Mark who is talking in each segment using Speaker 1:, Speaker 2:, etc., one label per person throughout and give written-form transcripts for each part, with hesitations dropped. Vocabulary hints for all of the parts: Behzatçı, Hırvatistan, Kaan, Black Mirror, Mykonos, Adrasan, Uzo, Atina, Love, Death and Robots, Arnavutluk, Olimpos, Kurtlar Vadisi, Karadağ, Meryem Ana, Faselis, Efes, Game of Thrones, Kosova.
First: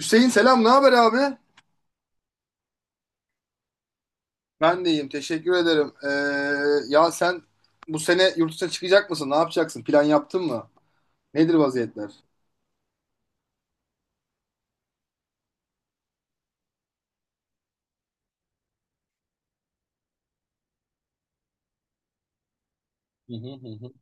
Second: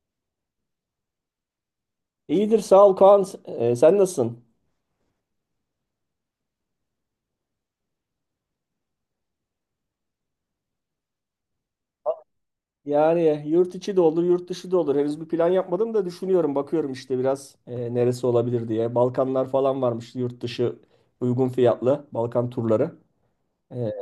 Speaker 1: Hüseyin selam, ne haber abi?
Speaker 2: İyidir sağ ol Kaan. Sen nasılsın?
Speaker 1: Ben de iyiyim, teşekkür ederim. Ya sen bu sene yurt dışına çıkacak mısın? Ne yapacaksın? Plan yaptın mı? Nedir vaziyetler?
Speaker 2: Yani yurt içi de olur, yurt dışı da olur. Henüz bir plan yapmadım da düşünüyorum, bakıyorum işte biraz neresi olabilir diye. Balkanlar falan varmış yurt dışı uygun fiyatlı Balkan turları.
Speaker 1: Hı hı hı
Speaker 2: Ee,
Speaker 1: hı.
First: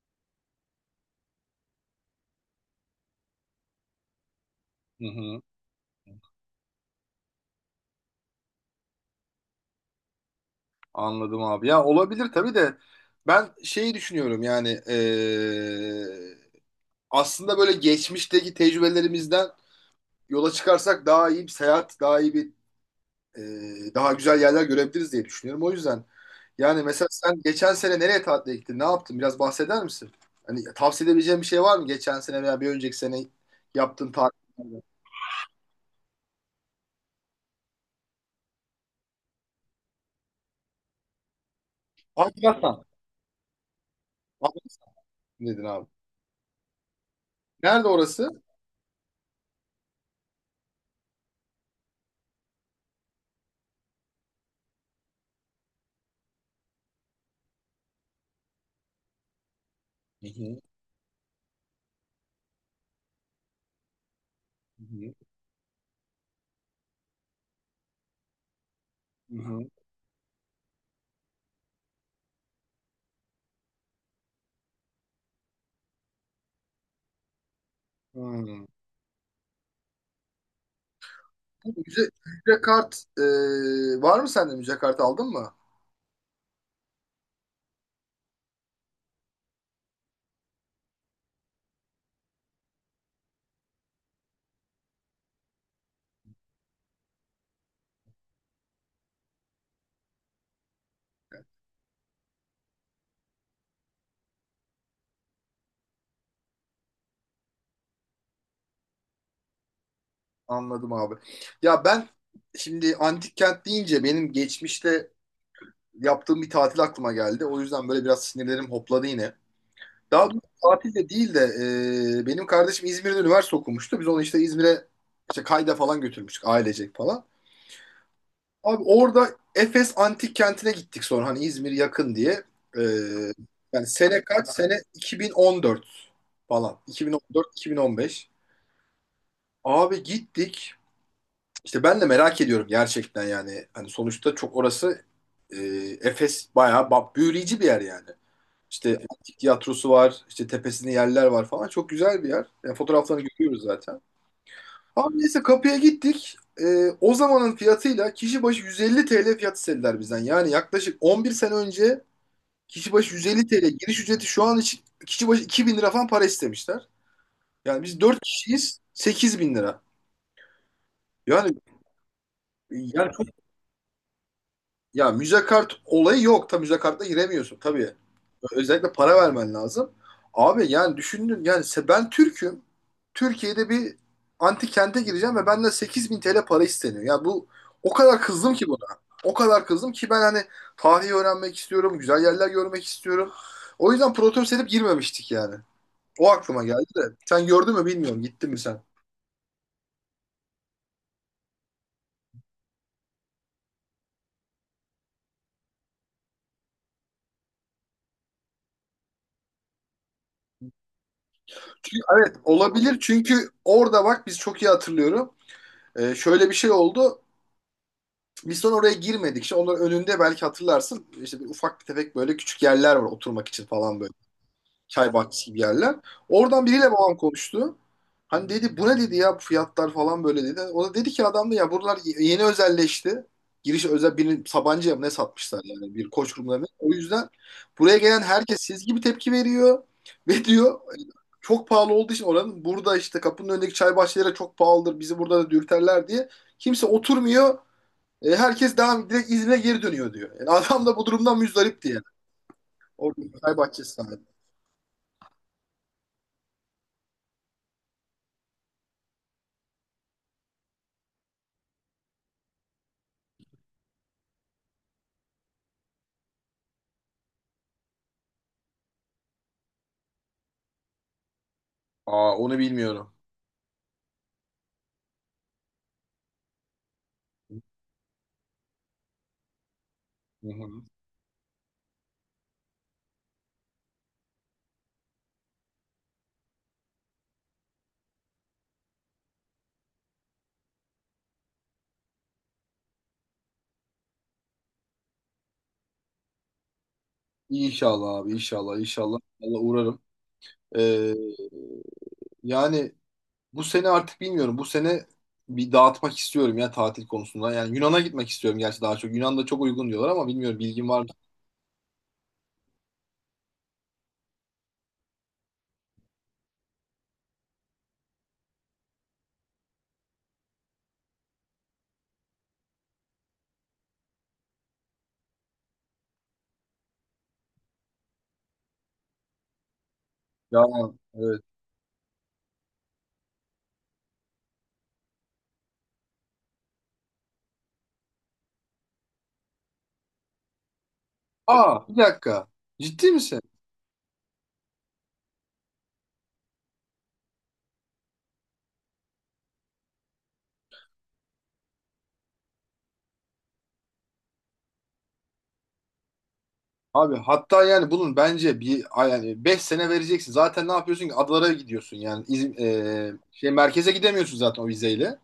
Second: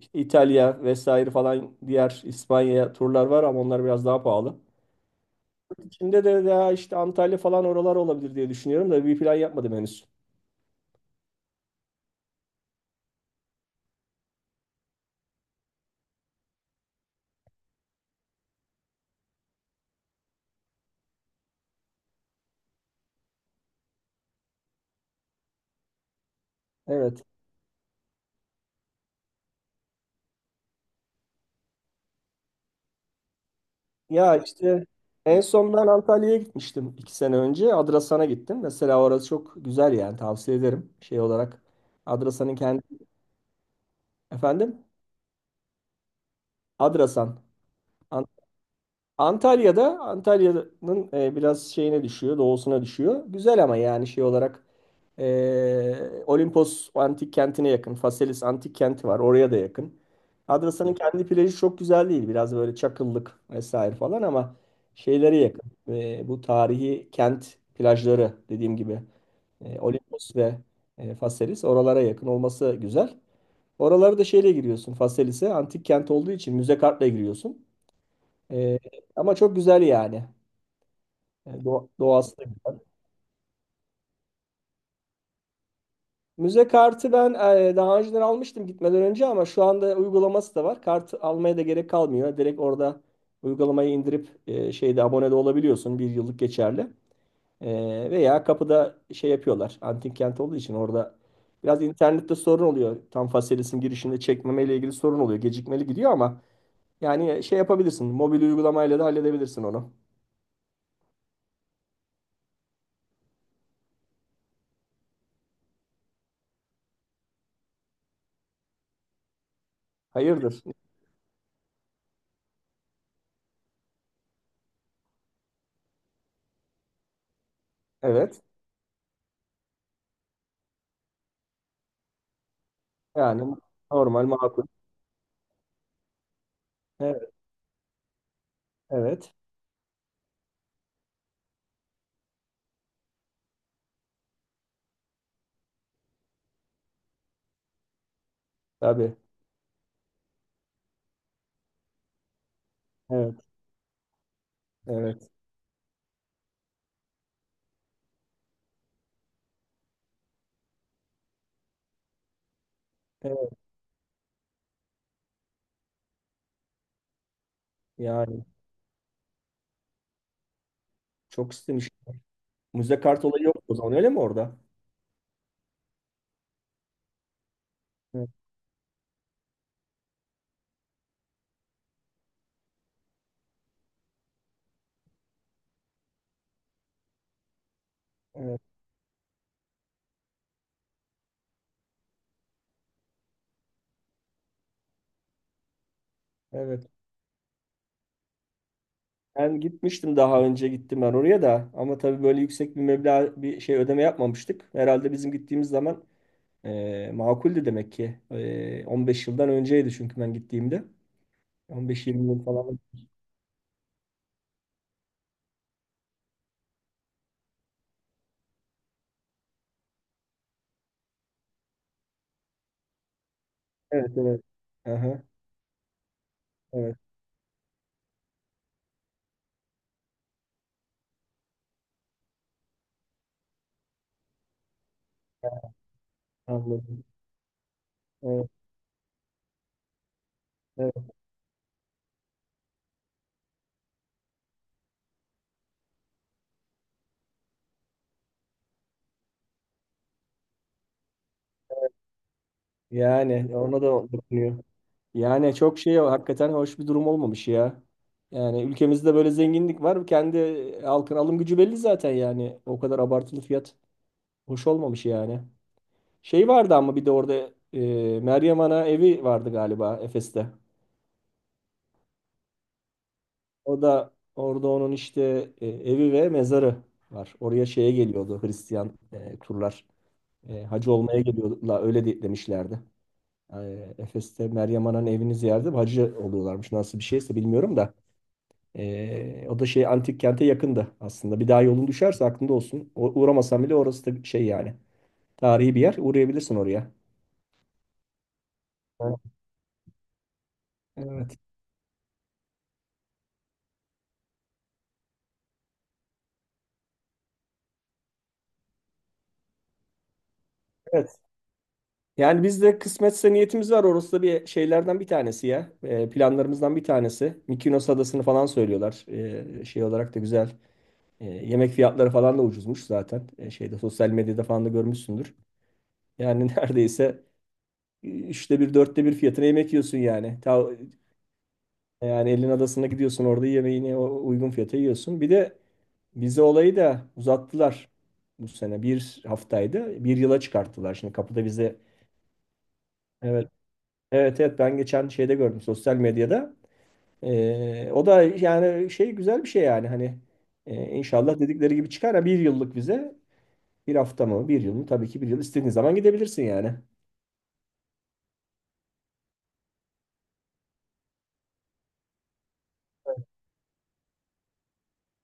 Speaker 2: işte İtalya vesaire falan diğer İspanya turlar var ama onlar biraz daha pahalı.
Speaker 1: Hı hı.
Speaker 2: Yurt içinde de daha işte Antalya falan oralar olabilir diye düşünüyorum da bir plan yapmadım henüz.
Speaker 1: Anladım abi. Ya olabilir tabii de ben şeyi düşünüyorum yani aslında böyle geçmişteki tecrübelerimizden yola çıkarsak daha iyi bir seyahat, daha iyi bir daha güzel yerler görebiliriz diye düşünüyorum. O yüzden yani mesela
Speaker 2: Evet.
Speaker 1: sen geçen sene nereye tatile gittin? Ne yaptın? Biraz bahseder misin? Hani tavsiye edebileceğim bir şey var mı? Geçen sene veya bir önceki sene yaptığın
Speaker 2: Ya
Speaker 1: tatillerden.
Speaker 2: işte en son ben Antalya'ya gitmiştim iki sene önce. Adrasan'a gittim. Mesela orası çok güzel yani tavsiye ederim. Şey olarak Adrasan'ın kendi
Speaker 1: Afganistan.
Speaker 2: efendim
Speaker 1: Afganistan dedin abi.
Speaker 2: Adrasan.
Speaker 1: Nerede orası?
Speaker 2: Antalya'da biraz şeyine düşüyor, doğusuna düşüyor. Güzel ama yani şey olarak Olimpos antik kentine yakın. Faselis antik kenti var, oraya da yakın.
Speaker 1: Hı hı.
Speaker 2: Adrasa'nın kendi plajı çok güzel değil. Biraz böyle çakıllık vesaire falan ama
Speaker 1: Hı hı.
Speaker 2: şeylere yakın. Bu tarihi kent plajları dediğim gibi
Speaker 1: Hı hı.
Speaker 2: Olimpos ve Faselis oralara yakın olması güzel. Oraları da şeyle giriyorsun. Faselis'e antik kent olduğu için müze kartla giriyorsun.
Speaker 1: Hı.
Speaker 2: Ee, Ama çok güzel yani.
Speaker 1: Müze,
Speaker 2: Doğası da
Speaker 1: müze
Speaker 2: güzel.
Speaker 1: kart var mı sende? Müze kartı aldın mı?
Speaker 2: Müze kartı ben daha önceden almıştım gitmeden önce ama şu anda uygulaması da var. Kart almaya da gerek kalmıyor. Direkt orada uygulamayı indirip şeyde abone de olabiliyorsun. Bir yıllık geçerli. Veya kapıda şey yapıyorlar. Antik kent olduğu için orada biraz internette sorun oluyor. Tam Faselis'in girişinde çekmeme ile ilgili sorun oluyor. Gecikmeli gidiyor ama yani şey yapabilirsin. Mobil uygulamayla da halledebilirsin onu.
Speaker 1: Anladım abi. Ya ben şimdi antik kent deyince benim geçmişte yaptığım bir tatil aklıma geldi. O yüzden böyle biraz sinirlerim hopladı yine. Daha doğrusu
Speaker 2: Hayırdır?
Speaker 1: tatil de değil de benim kardeşim İzmir'de üniversite okumuştu. Biz onu işte İzmir'e işte kayda falan götürmüştük ailecek falan.
Speaker 2: Evet.
Speaker 1: Abi orada Efes Antik Kenti'ne gittik sonra hani İzmir yakın diye. E,
Speaker 2: Yani
Speaker 1: Yani sene
Speaker 2: normal
Speaker 1: kaç?
Speaker 2: makul.
Speaker 1: Sene 2014 falan.
Speaker 2: Evet,
Speaker 1: 2014-2015.
Speaker 2: evet.
Speaker 1: Abi gittik. İşte ben de merak ediyorum gerçekten yani. Hani sonuçta çok orası, e, Efes bayağı büyüleyici bir yer yani. İşte
Speaker 2: Tabii.
Speaker 1: antik tiyatrosu var, işte tepesinde yerler var falan. Çok güzel bir yer. Yani fotoğraflarını
Speaker 2: Evet,
Speaker 1: görüyoruz zaten. Abi
Speaker 2: evet.
Speaker 1: neyse kapıya gittik. O zamanın fiyatıyla kişi başı 150 TL fiyat istediler bizden. Yani yaklaşık 11 sene önce kişi başı 150
Speaker 2: Evet,
Speaker 1: TL giriş ücreti şu an için kişi başı 2000 lira falan para istemişler. Yani biz 4
Speaker 2: yani
Speaker 1: kişiyiz 8000 lira.
Speaker 2: çok
Speaker 1: Yani
Speaker 2: istemiş. Müze
Speaker 1: yani
Speaker 2: kart
Speaker 1: çok-.
Speaker 2: olayı yok o zaman öyle mi orada?
Speaker 1: Ya müze kart olayı yok. Tabii müze kartla giremiyorsun tabii.
Speaker 2: Evet,
Speaker 1: Özellikle para vermen lazım. Abi yani düşündün yani ben Türk'üm. Türkiye'de bir antik kente gireceğim ve benden 8000 TL para isteniyor. Ya bu o kadar kızdım
Speaker 2: evet,
Speaker 1: ki buna. O kadar kızdım ki ben hani tarihi öğrenmek istiyorum, güzel yerler görmek istiyorum. O yüzden protest edip girmemiştik yani. O aklıma geldi
Speaker 2: evet.
Speaker 1: de. Sen gördün mü bilmiyorum. Gittin mi sen?
Speaker 2: Ben gitmiştim daha önce gittim ben oraya da ama tabii böyle yüksek bir meblağ bir şey ödeme yapmamıştık. Herhalde bizim gittiğimiz zaman makuldü demek ki. 15 yıldan önceydi çünkü ben gittiğimde.
Speaker 1: Çünkü,
Speaker 2: 15-20
Speaker 1: evet
Speaker 2: yıl falan.
Speaker 1: olabilir çünkü orada bak biz çok iyi hatırlıyorum. Şöyle bir şey oldu. Biz sonra oraya girmedik. İşte onların önünde belki hatırlarsın işte bir ufak bir tefek böyle küçük yerler var oturmak için falan
Speaker 2: Evet,
Speaker 1: böyle.
Speaker 2: evet.
Speaker 1: Çay
Speaker 2: Aha,
Speaker 1: bahçesi gibi yerler. Oradan biriyle
Speaker 2: evet.
Speaker 1: babam konuştu. Hani dedi bu ne dedi ya bu fiyatlar falan böyle dedi. O da dedi ki adam da ya buralar yeni özelleşti. Giriş özel birini Sabancı'ya mı ne satmışlar yani bir koç grubuna mı? O
Speaker 2: Anladım.
Speaker 1: yüzden buraya gelen
Speaker 2: Evet,
Speaker 1: herkes siz gibi tepki veriyor. Ve diyor
Speaker 2: evet.
Speaker 1: çok pahalı olduğu için oranın burada işte kapının önündeki çay bahçeleri çok pahalıdır. Bizi burada da dürterler diye. Kimse oturmuyor. Herkes devam direkt İzmir'e geri dönüyor diyor. Yani adam da bu durumdan müzdarip diye orada
Speaker 2: Yani
Speaker 1: çay
Speaker 2: ona da
Speaker 1: bahçesi sahibi.
Speaker 2: dokunuyor. Yani çok şey hakikaten hoş bir durum olmamış ya. Yani ülkemizde böyle zenginlik var. Kendi halkın alım gücü belli zaten yani. O kadar abartılı fiyat hoş olmamış yani. Şey vardı ama bir de orada e, Meryem Ana evi vardı galiba Efes'te.
Speaker 1: Aa onu bilmiyorum.
Speaker 2: O da orada onun işte evi ve mezarı var. Oraya şeye geliyordu Hristiyan turlar.
Speaker 1: Hı hı.
Speaker 2: Hacı olmaya geliyorlar öyle demişlerdi. Efes'te Meryem Ana'nın evini ziyaret edip hacı oluyorlarmış. Nasıl bir şeyse bilmiyorum da. O da şey antik kente yakında aslında. Bir daha yolun düşerse aklında olsun. Uğramasan bile orası da şey yani. Tarihi bir yer. Uğrayabilirsin oraya.
Speaker 1: İnşallah abi, inşallah inşallah. Allah uğrarım. Ee,
Speaker 2: Evet.
Speaker 1: Yani bu sene artık bilmiyorum. Bu sene bir dağıtmak istiyorum ya tatil konusunda. Yani Yunan'a gitmek istiyorum gerçi daha çok. Yunan'da çok uygun diyorlar ama bilmiyorum bilgim var mı?
Speaker 2: Evet. Yani biz de kısmetse niyetimiz var. Orası da bir şeylerden bir tanesi ya. Planlarımızdan bir tanesi. Mykonos adasını falan söylüyorlar. Şey olarak da güzel. Yemek fiyatları falan da ucuzmuş zaten. Şeyde sosyal medyada falan da görmüşsündür. Yani neredeyse üçte bir, dörtte bir fiyatına yemek yiyorsun yani.
Speaker 1: Ya
Speaker 2: Ta
Speaker 1: evet.
Speaker 2: yani elin adasına gidiyorsun orada yemeğini uygun fiyata yiyorsun. Bir de vize olayı da uzattılar bu sene. Bir haftaydı. Bir yıla çıkarttılar. Şimdi kapıda vize.
Speaker 1: Aa bir dakika. Ciddi misin?
Speaker 2: Evet. Evet, evet, ben geçen şeyde gördüm sosyal medyada. O da yani şey güzel bir şey yani hani inşallah dedikleri gibi çıkar. Ha, bir yıllık vize bir hafta mı bir yıl mı tabii ki bir yıl istediğin zaman gidebilirsin yani.
Speaker 1: Abi hatta yani bunun bence bir yani 5 sene vereceksin. Zaten ne yapıyorsun ki adalara gidiyorsun yani şey merkeze gidemiyorsun zaten o vizeyle.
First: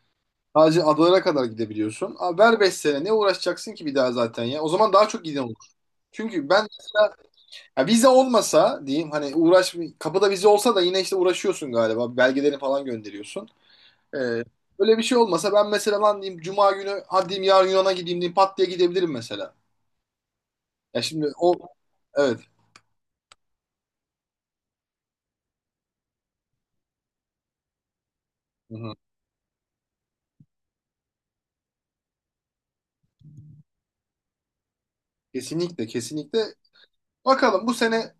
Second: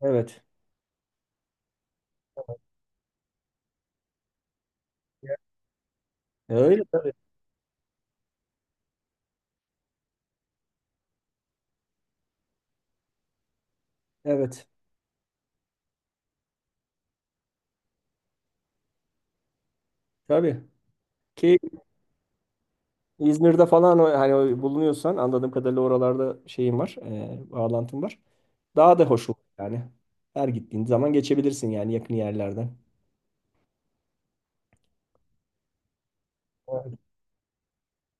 Speaker 2: Evet.
Speaker 1: Sadece adalara kadar gidebiliyorsun. Abi ver 5 sene ne uğraşacaksın ki bir daha zaten ya. O zaman daha çok giden olur. Çünkü ben
Speaker 2: Öyle tabii.
Speaker 1: ya vize olmasa diyeyim hani uğraş kapıda vize olsa da yine işte uğraşıyorsun galiba. Belgelerini falan gönderiyorsun. E,
Speaker 2: Evet.
Speaker 1: Öyle bir şey olmasa ben mesela lan diyeyim Cuma günü hadi diyeyim yarın Yunan'a gideyim diyeyim pat diye gidebilirim mesela.
Speaker 2: Tabii.
Speaker 1: Ya şimdi o
Speaker 2: Ki
Speaker 1: evet.
Speaker 2: İzmir'de falan hani bulunuyorsan anladığım kadarıyla oralarda şeyim var, bağlantım var.
Speaker 1: Hı hı.
Speaker 2: Daha da hoş olur yani. Her gittiğin zaman geçebilirsin yani yakın yerlerden.
Speaker 1: Kesinlikle, kesinlikle.
Speaker 2: Evet.
Speaker 1: Bakalım bu sene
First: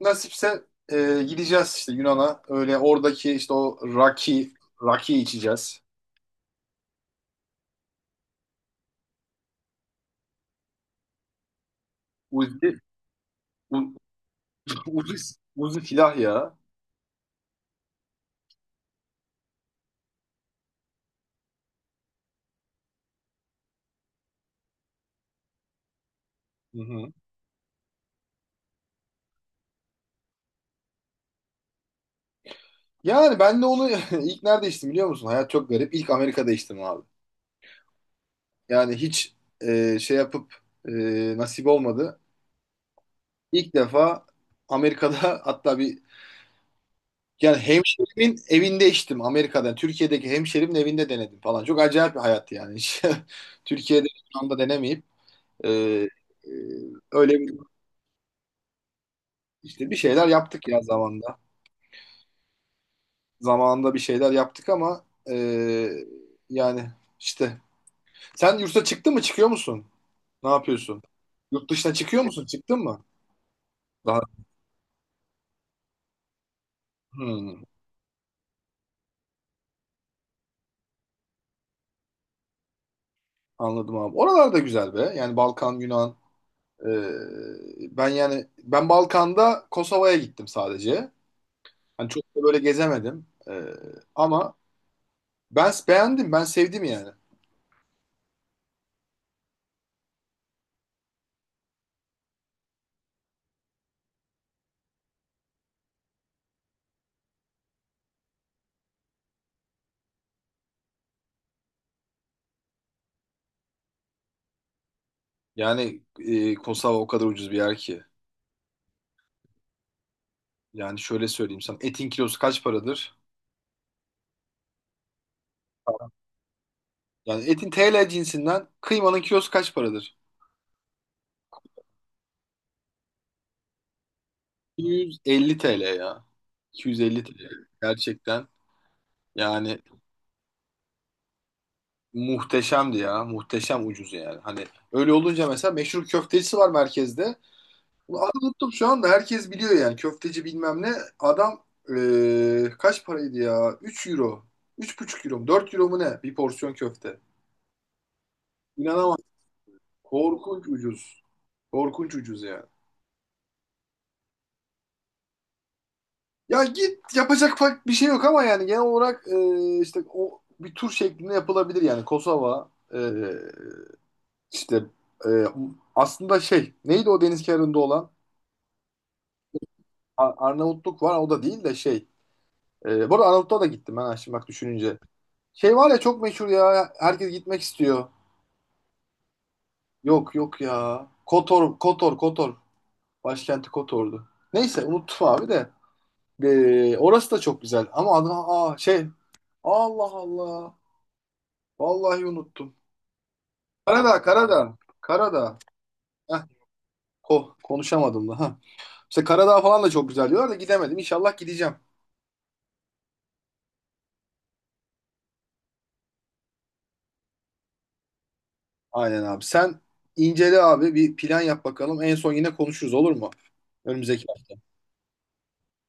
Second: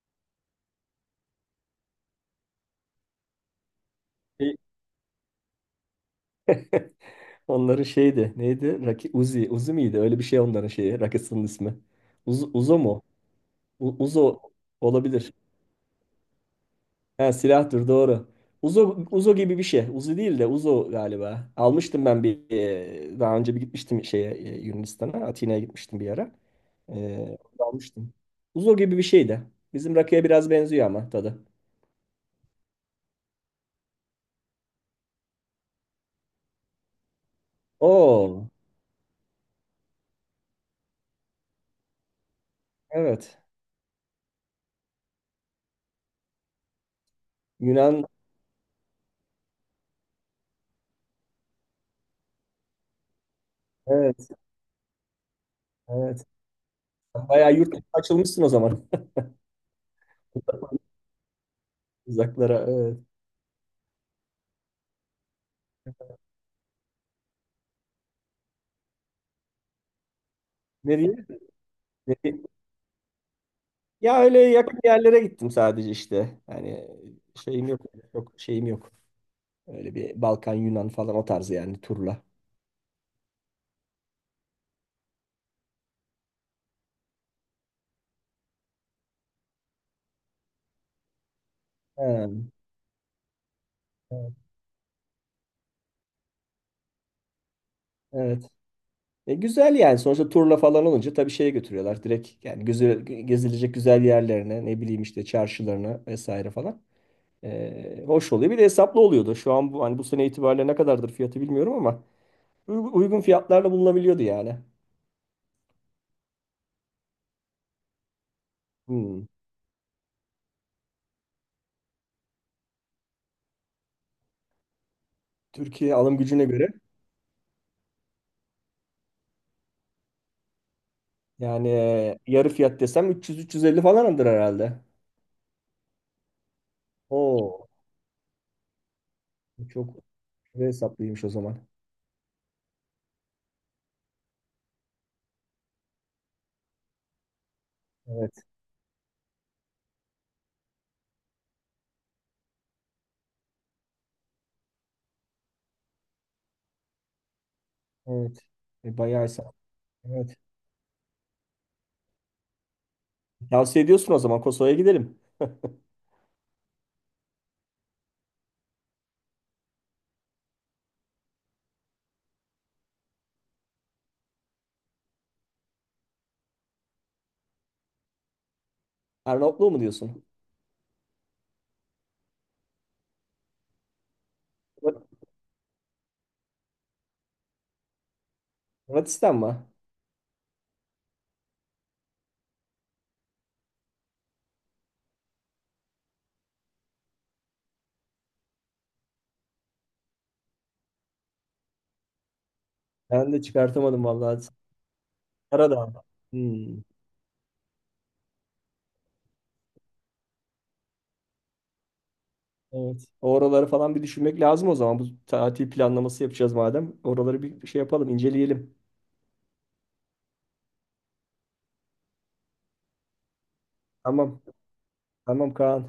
Speaker 1: nasipse gideceğiz işte Yunan'a. Öyle oradaki işte o
Speaker 2: Şey-
Speaker 1: raki içeceğiz.
Speaker 2: Onların şeydi, neydi? Raki, Uzi, Uzi miydi? Öyle bir şey onların şeyi, rakısının ismi. Uz,
Speaker 1: Uzi,
Speaker 2: Uzo mu?
Speaker 1: u,
Speaker 2: Uzo
Speaker 1: Uzi,
Speaker 2: olabilir.
Speaker 1: Uzi silah ya.
Speaker 2: Ha, silahtır doğru. Uzo, Uzo gibi bir şey. Uzi değil de Uzo galiba. Almıştım ben daha önce bir gitmiştim şeye Yunanistan'a. Atina'ya gitmiştim bir ara.
Speaker 1: Hı hı.
Speaker 2: E, Orada almıştım. Uzo gibi bir şey de. Bizim rakıya biraz benziyor ama tadı.
Speaker 1: Yani ben de onu ilk nerede içtim biliyor musun? Hayat çok garip. İlk Amerika'da içtim abi.
Speaker 2: Oo,
Speaker 1: Yani hiç şey yapıp, e, nasip olmadı.
Speaker 2: evet.
Speaker 1: İlk defa Amerika'da hatta bir yani
Speaker 2: Yunan
Speaker 1: hemşerimin evinde içtim Amerika'da. Türkiye'deki hemşerimin evinde denedim falan. Çok acayip bir hayat yani. Hiç Türkiye'de
Speaker 2: evet,
Speaker 1: şu anda denemeyip Ee,
Speaker 2: evet.
Speaker 1: e, öyle
Speaker 2: Bayağı
Speaker 1: bir-
Speaker 2: yurt dışına açılmışsın o zaman.
Speaker 1: işte bir şeyler yaptık ya zamanda.
Speaker 2: Uzaklara evet.
Speaker 1: Zamanında bir şeyler yaptık ama e, yani işte. Sen yurtta çıktın mı? Çıkıyor musun? Ne yapıyorsun?
Speaker 2: Nereye?
Speaker 1: Yurt dışına çıkıyor
Speaker 2: Nereye?
Speaker 1: musun? Çıktın mı?
Speaker 2: Ya
Speaker 1: Daha.
Speaker 2: öyle yakın yerlere gittim sadece işte. Yani
Speaker 1: Hmm,
Speaker 2: şeyim yok. Çok şeyim yok. Öyle bir Balkan, Yunan falan o tarzı yani turla.
Speaker 1: anladım abi. Oralar da güzel be. Yani Balkan, Yunan. Ben yani ben Balkan'da Kosova'ya gittim sadece. Hani çok
Speaker 2: Ha,
Speaker 1: da böyle gezemedim.
Speaker 2: evet,
Speaker 1: Ama ben beğendim. Ben sevdim yani.
Speaker 2: evet. Güzel yani. Sonuçta turla falan olunca tabii şeye götürüyorlar. Direkt yani gözü, gezilecek güzel yerlerine, ne bileyim işte çarşılarına vesaire falan. Hoş oluyor. Bir de hesaplı oluyordu. Şu an bu, hani bu sene itibariyle ne kadardır fiyatı bilmiyorum ama uygun fiyatlarla bulunabiliyordu yani.
Speaker 1: Yani Kosova o kadar ucuz bir yer ki.
Speaker 2: Hmm.
Speaker 1: Yani şöyle söyleyeyim sana. Etin kilosu kaç paradır?
Speaker 2: Türkiye alım gücüne göre
Speaker 1: Yani etin TL cinsinden kıymanın kilosu kaç paradır?
Speaker 2: yani yarı fiyat desem 300-350 falandır herhalde.
Speaker 1: 250 TL ya. 250 TL.
Speaker 2: Oo,
Speaker 1: Gerçekten yani
Speaker 2: çok hesaplıymış o zaman.
Speaker 1: muhteşemdi ya. Muhteşem ucuz yani. Hani öyle olunca mesela meşhur köftecisi var merkezde. Bunu adı
Speaker 2: Evet,
Speaker 1: unuttum şu anda. Herkes biliyor yani. Köfteci bilmem ne. Adam kaç paraydı ya? 3 euro. Üç buçuk euro mu? 4 euro mu ne? Bir porsiyon köfte.
Speaker 2: evet.
Speaker 1: İnanamam.
Speaker 2: Bayağı hesap. Evet.
Speaker 1: Korkunç ucuz. Korkunç ucuz yani.
Speaker 2: Tavsiye ediyorsun o zaman Kosova'ya gidelim.
Speaker 1: Ya git yapacak fark bir şey yok ama yani genel olarak işte o bir tur şeklinde yapılabilir yani Kosova, işte, e, aslında şey neydi o deniz kenarında olan
Speaker 2: Arnavutluğu mu diyorsun?
Speaker 1: Arnavutluk var o da değil de şey, bu arada Arnavutluğa da gittim ben ha, şimdi bak düşününce
Speaker 2: Hırvat-
Speaker 1: şey var ya çok meşhur ya herkes gitmek istiyor,
Speaker 2: Hırvatistan mı?
Speaker 1: yok yok ya Kotor, Kotor, Kotor, başkenti Kotor'du, neyse unuttum abi de. Orası da çok güzel ama adı, aa, şey, Allah Allah, vallahi unuttum.
Speaker 2: Ben de çıkartamadım
Speaker 1: Karadağ,
Speaker 2: vallahi.
Speaker 1: Karadağ, Karadağ.
Speaker 2: Karadağ.
Speaker 1: Heh,
Speaker 2: Hmm,
Speaker 1: konuşamadım da. Ha. İşte Karadağ falan da çok güzel diyorlar da gidemedim. İnşallah gideceğim.
Speaker 2: evet. Oraları falan bir düşünmek lazım o zaman. Bu tatil planlaması yapacağız madem. Oraları bir şey yapalım, inceleyelim.
Speaker 1: Aynen abi. Sen incele abi bir plan yap bakalım. En son yine konuşuruz olur mu? Önümüzdeki
Speaker 2: Tamam. Tamam Kaan.